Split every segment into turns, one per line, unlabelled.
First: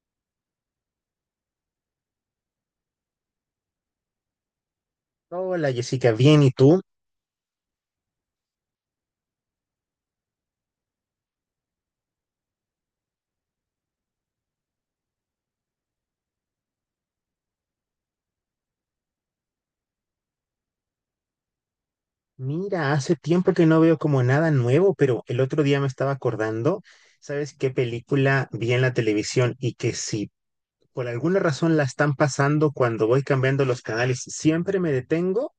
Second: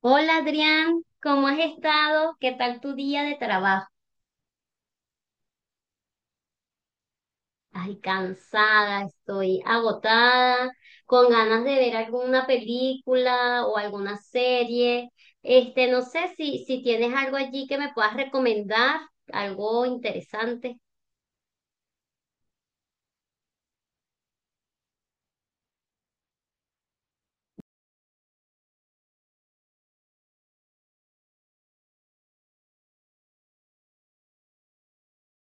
Hola Adrián, ¿cómo has estado? ¿Qué tal tu día de trabajo?
Hola Jessica, bien, ¿y tú?
Ay, cansada, estoy agotada, con ganas de ver alguna película o alguna serie. Este, no sé si tienes algo allí que me puedas recomendar, algo interesante.
Mira, hace tiempo que no veo como nada nuevo, pero el otro día me estaba acordando, ¿sabes qué película vi en la televisión y que si por alguna razón la están pasando cuando voy cambiando los canales, siempre me detengo?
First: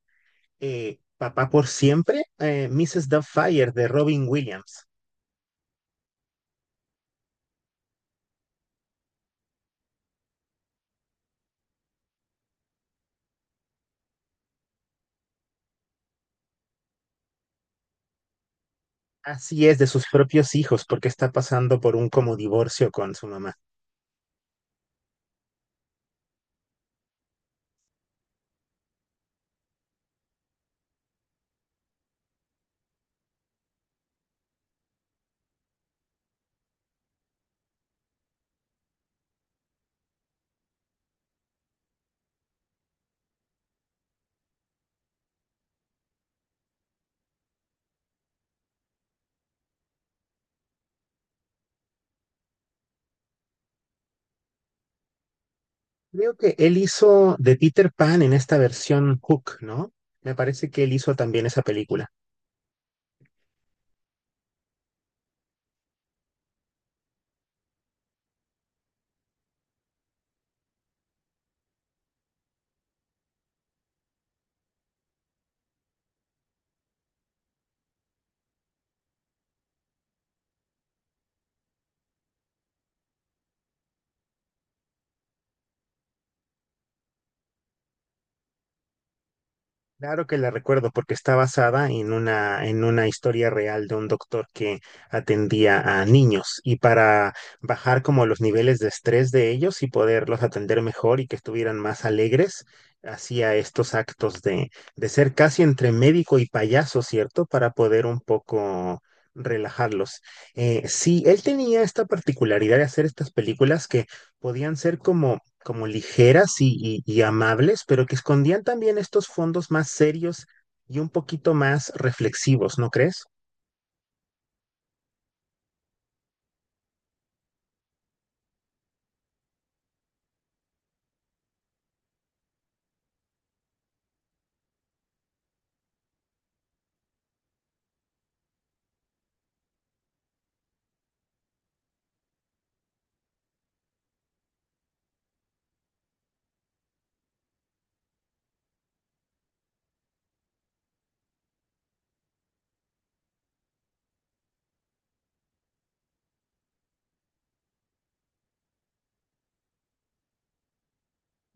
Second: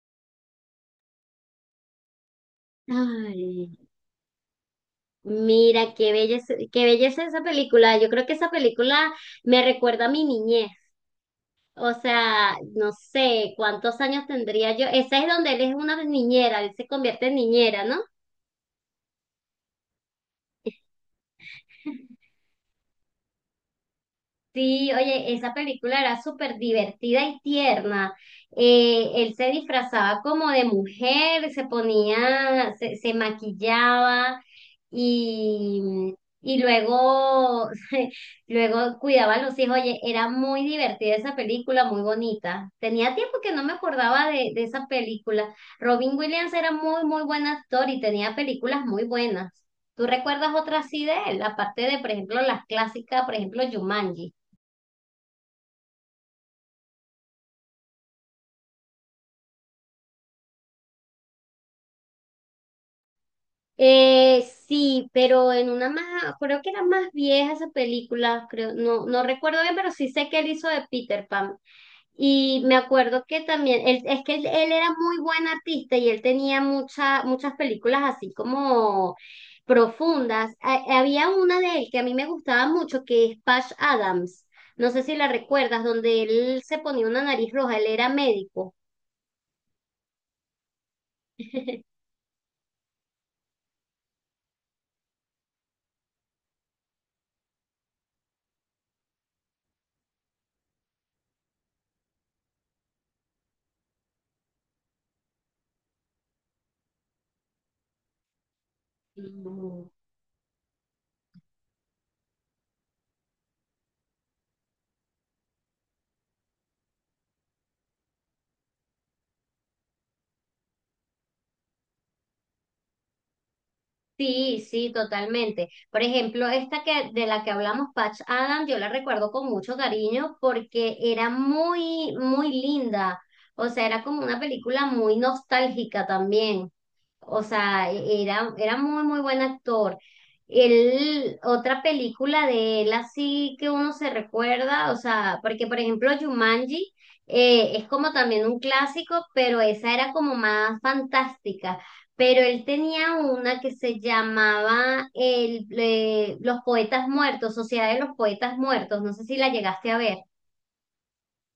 Papá por siempre, Mrs.
Ay,
Doubtfire de Robin Williams.
mira, qué belleza esa película. Yo creo que esa película me recuerda a mi niñez. O sea, no sé cuántos años tendría yo. Esa es donde él es una niñera, él se convierte en niñera, ¿no?
Así es, de sus propios hijos, porque está pasando por un como divorcio con su mamá.
Sí, oye, esa película era súper divertida y tierna. Él se disfrazaba como de mujer, se ponía, se maquillaba y, y luego, luego cuidaba a los hijos. Oye, era muy divertida esa película, muy bonita. Tenía tiempo que no me acordaba de esa película. Robin Williams era muy, muy buen actor y tenía películas muy buenas. ¿Tú recuerdas otra así de él? Aparte de, por ejemplo, las clásicas, por ejemplo, Jumanji.
Creo que él hizo de Peter Pan en esta versión Hook, ¿no? Me parece que él hizo también esa película.
Eh, sí, pero en una más, creo que era más vieja esa película, creo, no, no recuerdo bien, pero sí sé que él hizo de Peter Pan. Y me acuerdo que también, él, es que él era muy buen artista y él tenía mucha, muchas películas así como profundas. Había una de él que a mí me gustaba mucho, que es Patch Adams. No sé si la recuerdas, donde él se ponía una nariz roja, él era médico.
Claro que la recuerdo porque está basada en una historia real de un doctor que atendía a niños y para bajar como los niveles de estrés de ellos y poderlos atender mejor y que estuvieran más alegres, hacía estos actos de ser casi entre médico y payaso, ¿cierto? Para poder un poco relajarlos. Sí, él tenía esta particularidad de hacer estas películas que podían ser como ligeras y, y amables, pero que escondían también estos fondos más serios y un poquito más reflexivos, ¿no crees?
Sí, sí, totalmente. Por ejemplo, esta que de la que hablamos, Patch Adams, yo la recuerdo con mucho cariño porque era muy, muy linda. O sea, era como una película muy nostálgica también. O sea, era, era muy, muy buen actor. Él, otra película de él así que uno se recuerda, o sea, porque por ejemplo Jumanji es como también un clásico, pero esa era como más fantástica. Pero él tenía una que se llamaba el, Los Poetas Muertos, Sociedad de los Poetas Muertos, no sé si la llegaste a ver.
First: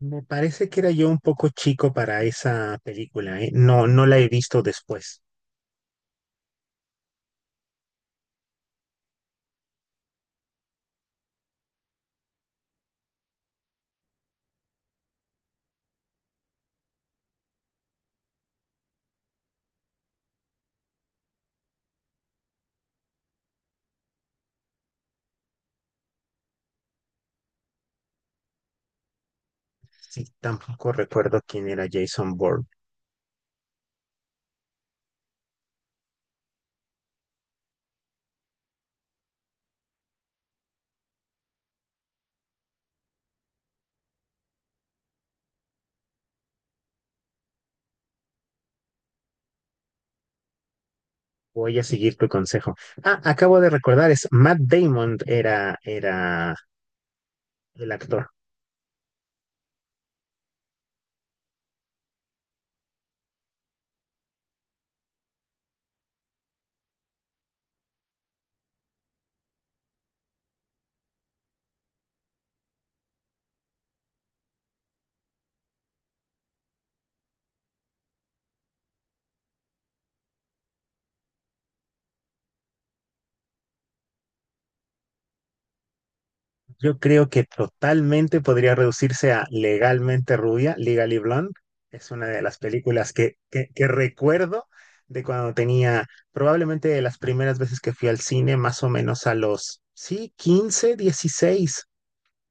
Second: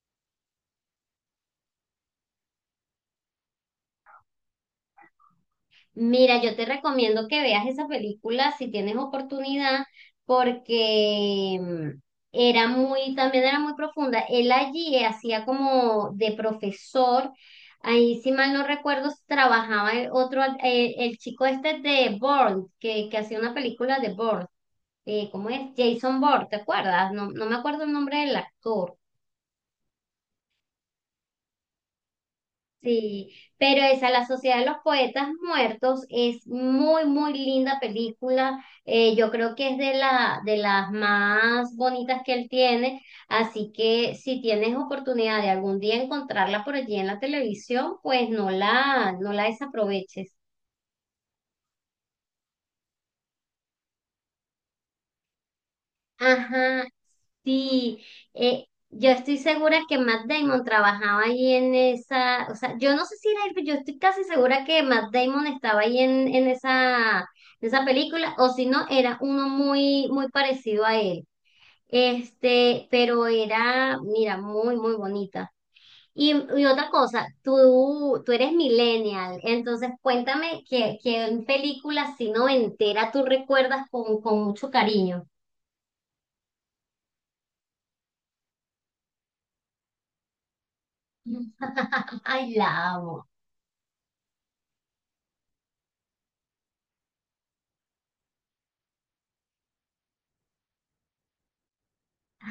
Me parece que era yo un poco chico para esa película, ¿eh? No, no la he visto después.
Mira, yo te recomiendo que veas esa película si tienes oportunidad, porque era muy, también era muy profunda. Él allí hacía como de profesor, ahí si mal no recuerdo, trabajaba el otro, el, chico este de Bourne, que hacía una película de Bourne, ¿cómo es? Jason Bourne, ¿te acuerdas? No, no me acuerdo el nombre del actor.
Sí, tampoco recuerdo quién era Jason Bourne.
Sí, pero esa, La Sociedad de los Poetas Muertos, es muy, muy linda película. Yo creo que es de la, de las más bonitas que él tiene. Así que si tienes oportunidad de algún día encontrarla por allí en la televisión, pues no no la desaproveches.
Voy a seguir tu consejo. Ah, acabo de recordar, es Matt Damon era
Ajá,
el
sí,
actor.
yo estoy segura que Matt Damon trabajaba ahí en esa, o sea, yo no sé si era él, pero yo estoy casi segura que Matt Damon estaba ahí en esa película, o si no, era uno muy, muy parecido a él. Este, pero era, mira, muy, muy bonita. Y, y otra cosa, tú eres millennial, entonces cuéntame que en películas si noventera tú recuerdas con mucho cariño.
Yo creo que totalmente podría reducirse a Legalmente Rubia, Legally Blonde. Es una de
Ay,
las
la
películas
amo.
que recuerdo de cuando tenía, probablemente de las primeras veces que fui al cine, más o menos a los, sí, 15 16.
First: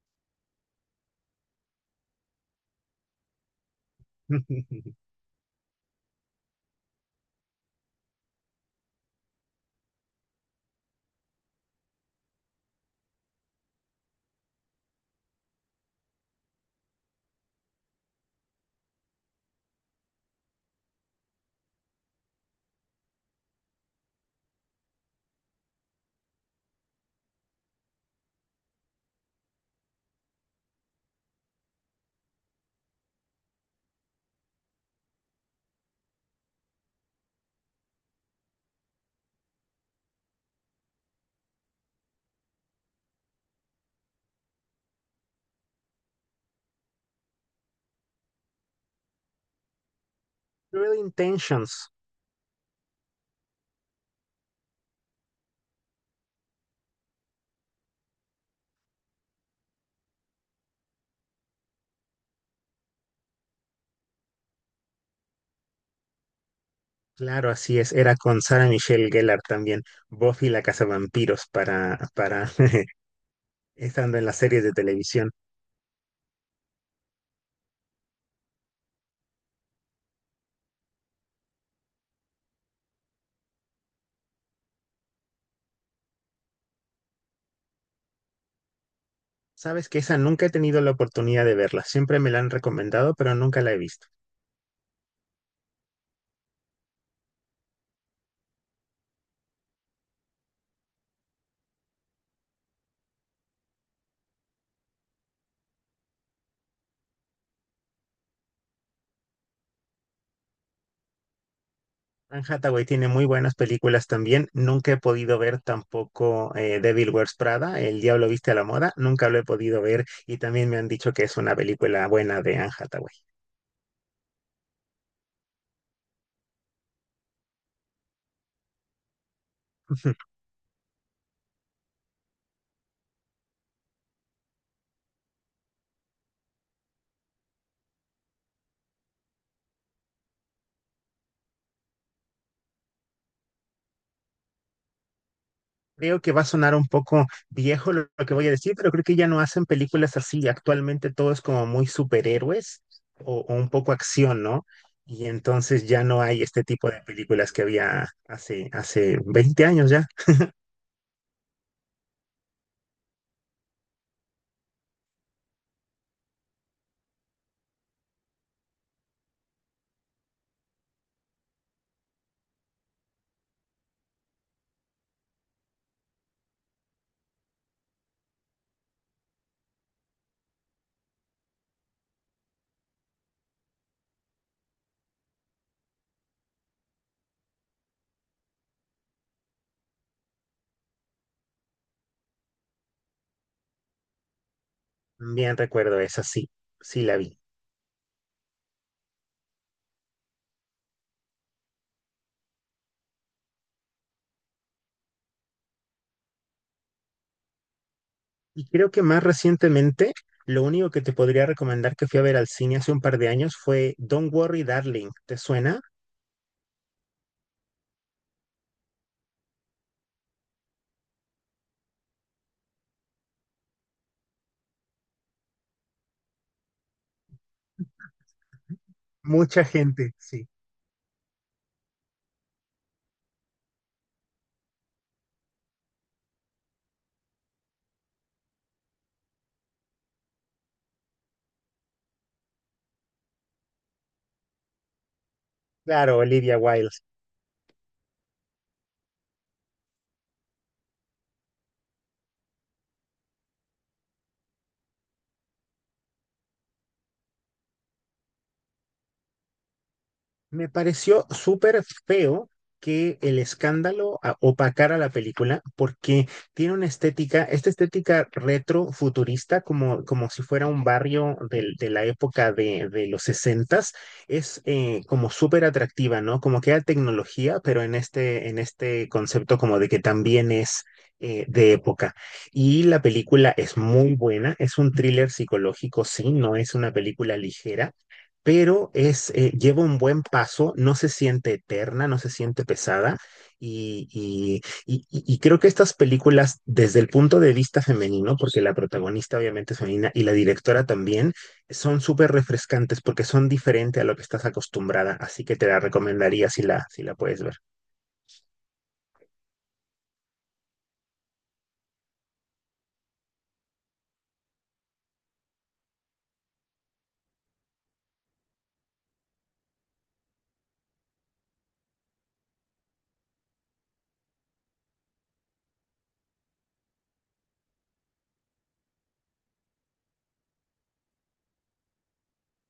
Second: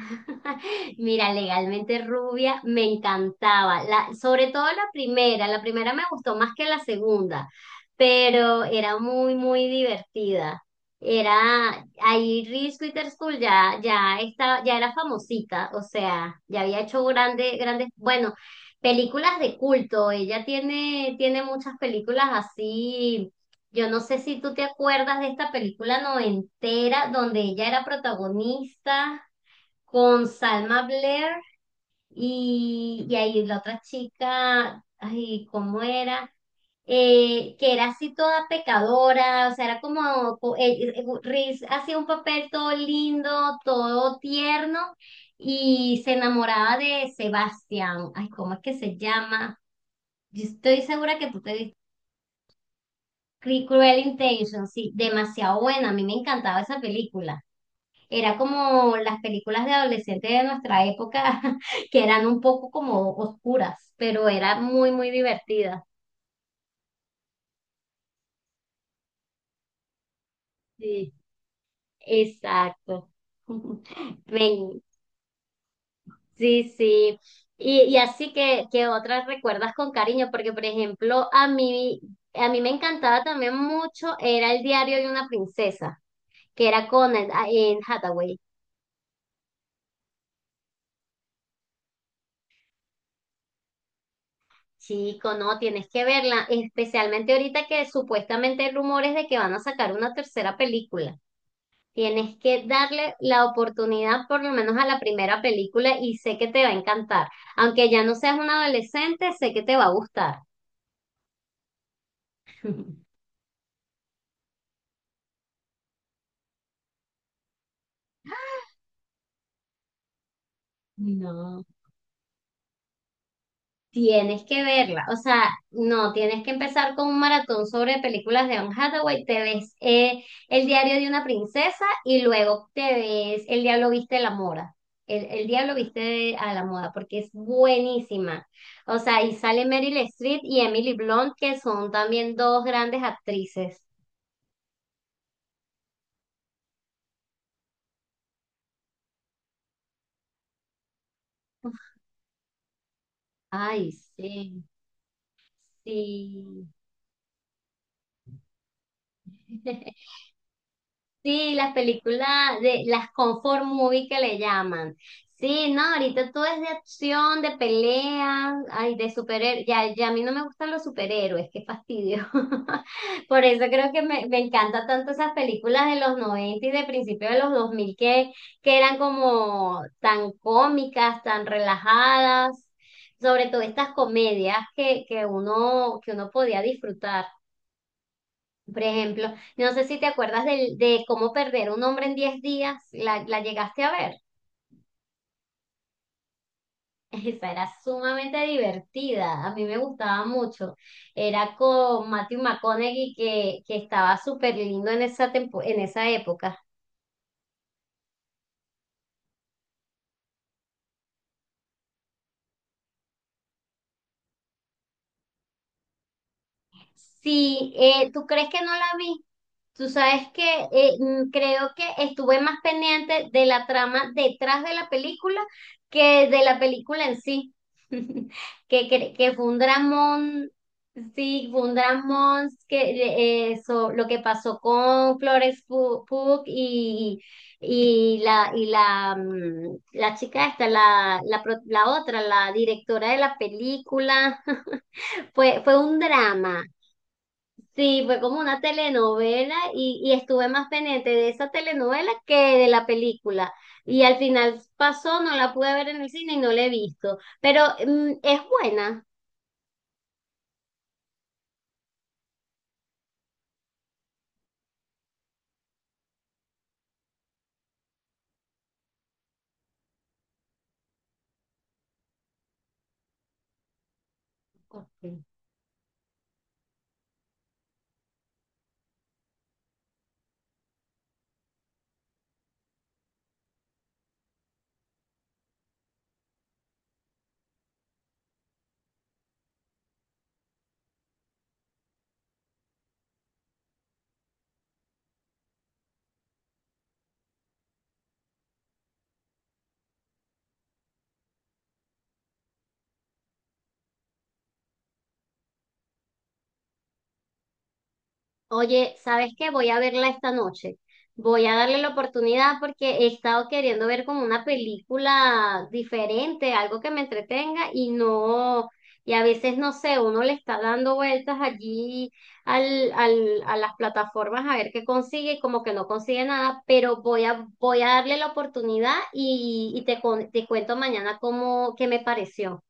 Mira, legalmente rubia me encantaba, la, sobre todo la primera me gustó más que la segunda, pero era muy, muy divertida. Era, ahí Reese Witherspoon ya estaba, ya era famosita, o sea, ya había hecho grandes, grandes, bueno, películas de culto, ella tiene, tiene muchas películas así. Yo no sé si tú te acuerdas de esta película noventera donde ella era protagonista con Salma Blair y ahí la otra chica, ay, ¿cómo era? Que era así toda pecadora, o sea, era como, Reese hacía un papel todo lindo, todo tierno, y se enamoraba de Sebastián, ay, ¿cómo es que se llama? Yo estoy
Real
segura que tú te viste
Intentions.
Cruel Intentions, sí, demasiado buena, a mí me encantaba esa película. Era como las películas de adolescentes de nuestra época, que eran un poco como oscuras, pero era muy, muy divertida.
Claro, así es. Era con Sarah Michelle Gellar también. Buffy la
Sí,
cazavampiros para
exacto.
estando en las series de
Ven,
televisión.
sí, sí. Y así que otras recuerdas con cariño, porque por ejemplo, a mí me encantaba también mucho, era el diario de una princesa, que era con en Hathaway.
Sabes que esa nunca he tenido la oportunidad de verla. Siempre me la han recomendado, pero nunca la he visto.
Chico, no, tienes que verla, especialmente ahorita que supuestamente hay rumores de que van a sacar una tercera película. Tienes que darle la oportunidad por lo menos a la primera película y sé que te va a encantar. Aunque ya no seas un adolescente, sé que te va a gustar.
Anne Hathaway tiene muy buenas películas también. Nunca he podido ver tampoco Devil Wears Prada, El Diablo Viste a la Moda. Nunca lo he podido ver y también me han dicho que es una
No.
película buena de Anne Hathaway.
Tienes que verla, o sea, no, tienes que empezar con un maratón sobre películas de Anne Hathaway, te ves El diario de una princesa y luego te ves El diablo viste a la moda, el diablo viste a la moda, porque es buenísima, o sea, y sale Meryl Streep y Emily Blunt, que son también dos grandes actrices.
Creo que va a sonar un poco viejo lo que voy a decir, pero creo que ya no hacen películas así. Actualmente todo es como muy superhéroes o un
Ay,
poco acción,
sí,
¿no? Y entonces ya no hay este
sí.
tipo de películas que había hace 20 años ya.
Sí, las películas de las comfort movie que le llaman. Sí, no, ahorita todo es de acción, de pelea, ay, de superhéroes. Ya, ya a mí no me gustan los superhéroes, qué fastidio. Por eso creo que me encanta tanto esas películas de los 90 y de principios de los 2000 que eran como tan cómicas, tan relajadas, sobre todo estas comedias que uno podía disfrutar. Por ejemplo, no sé si te acuerdas de cómo perder un hombre en diez días, la llegaste a ver.
Bien recuerdo esa, sí, sí la vi.
Esa era sumamente divertida, a mí me gustaba mucho. Era con Matthew McConaughey que estaba súper lindo en esa, en esa época.
Y creo que más recientemente, lo único que te podría recomendar que fui a ver al cine hace un par de años fue Don't Worry Darling. ¿Te suena?
Sí, ¿tú crees que no la vi? Tú sabes que creo que estuve más pendiente de la trama detrás de la película que de la película en sí. Que fue un
Mucha gente, sí.
dramón, sí, fue un dramón que, lo que pasó con Florence Pugh Pugh y la, y la, la chica esta, la otra, la directora de la película, fue, fue un
Claro, Olivia
drama.
Wilde.
Sí, fue como una telenovela y estuve más pendiente de esa telenovela que de la película. Y al final pasó, no la pude ver en el cine y no la he visto. Pero es buena.
Me pareció súper feo que el escándalo a- opacara la película porque tiene una estética, esta estética retro futurista, como, como si fuera un barrio del- de, la época de los sesentas, es
Ok.
como súper atractiva, ¿no? Como que era tecnología, pero en este concepto como de que también es... de época. Y la película es muy buena, es un thriller psicológico, sí, no es una película ligera, pero es, lleva un buen paso, no se siente eterna, no se siente pesada. Y, y creo que estas películas, desde el punto de vista femenino, porque la protagonista obviamente es femenina y la directora también, son súper refrescantes porque son diferentes a lo que estás acostumbrada, así que te la recomendaría si si la puedes ver.
Oye, ¿sabes qué? Voy a verla esta noche. Voy a darle la oportunidad porque he estado queriendo ver como una película diferente, algo que me entretenga y no, y a veces no sé, uno le está dando vueltas allí a las plataformas a ver qué consigue y como que no consigue nada, pero voy a, voy a darle la oportunidad y, te cuento mañana cómo, qué me pareció.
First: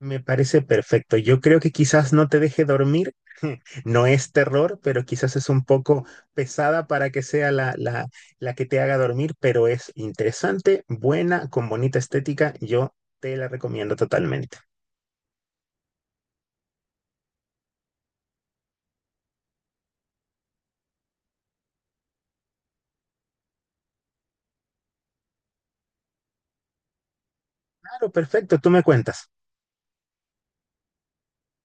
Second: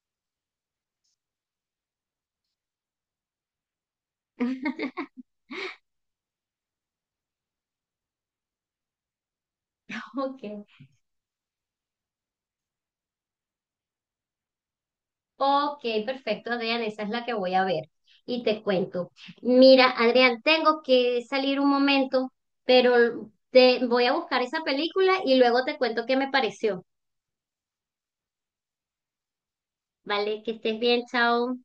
Me parece perfecto. Yo creo que quizás no te deje dormir. No es terror, pero quizás es un poco pesada para que sea la que te haga dormir, pero es
Ok.
interesante, buena, con bonita estética. Yo te la recomiendo totalmente.
Ok, perfecto, Adrián, esa es la que voy a ver y te cuento. Mira, Adrián, tengo que salir un momento, pero te voy a buscar esa película y luego te cuento qué me pareció.
Claro, perfecto. Tú me cuentas.
Vale, que estés bien, chao.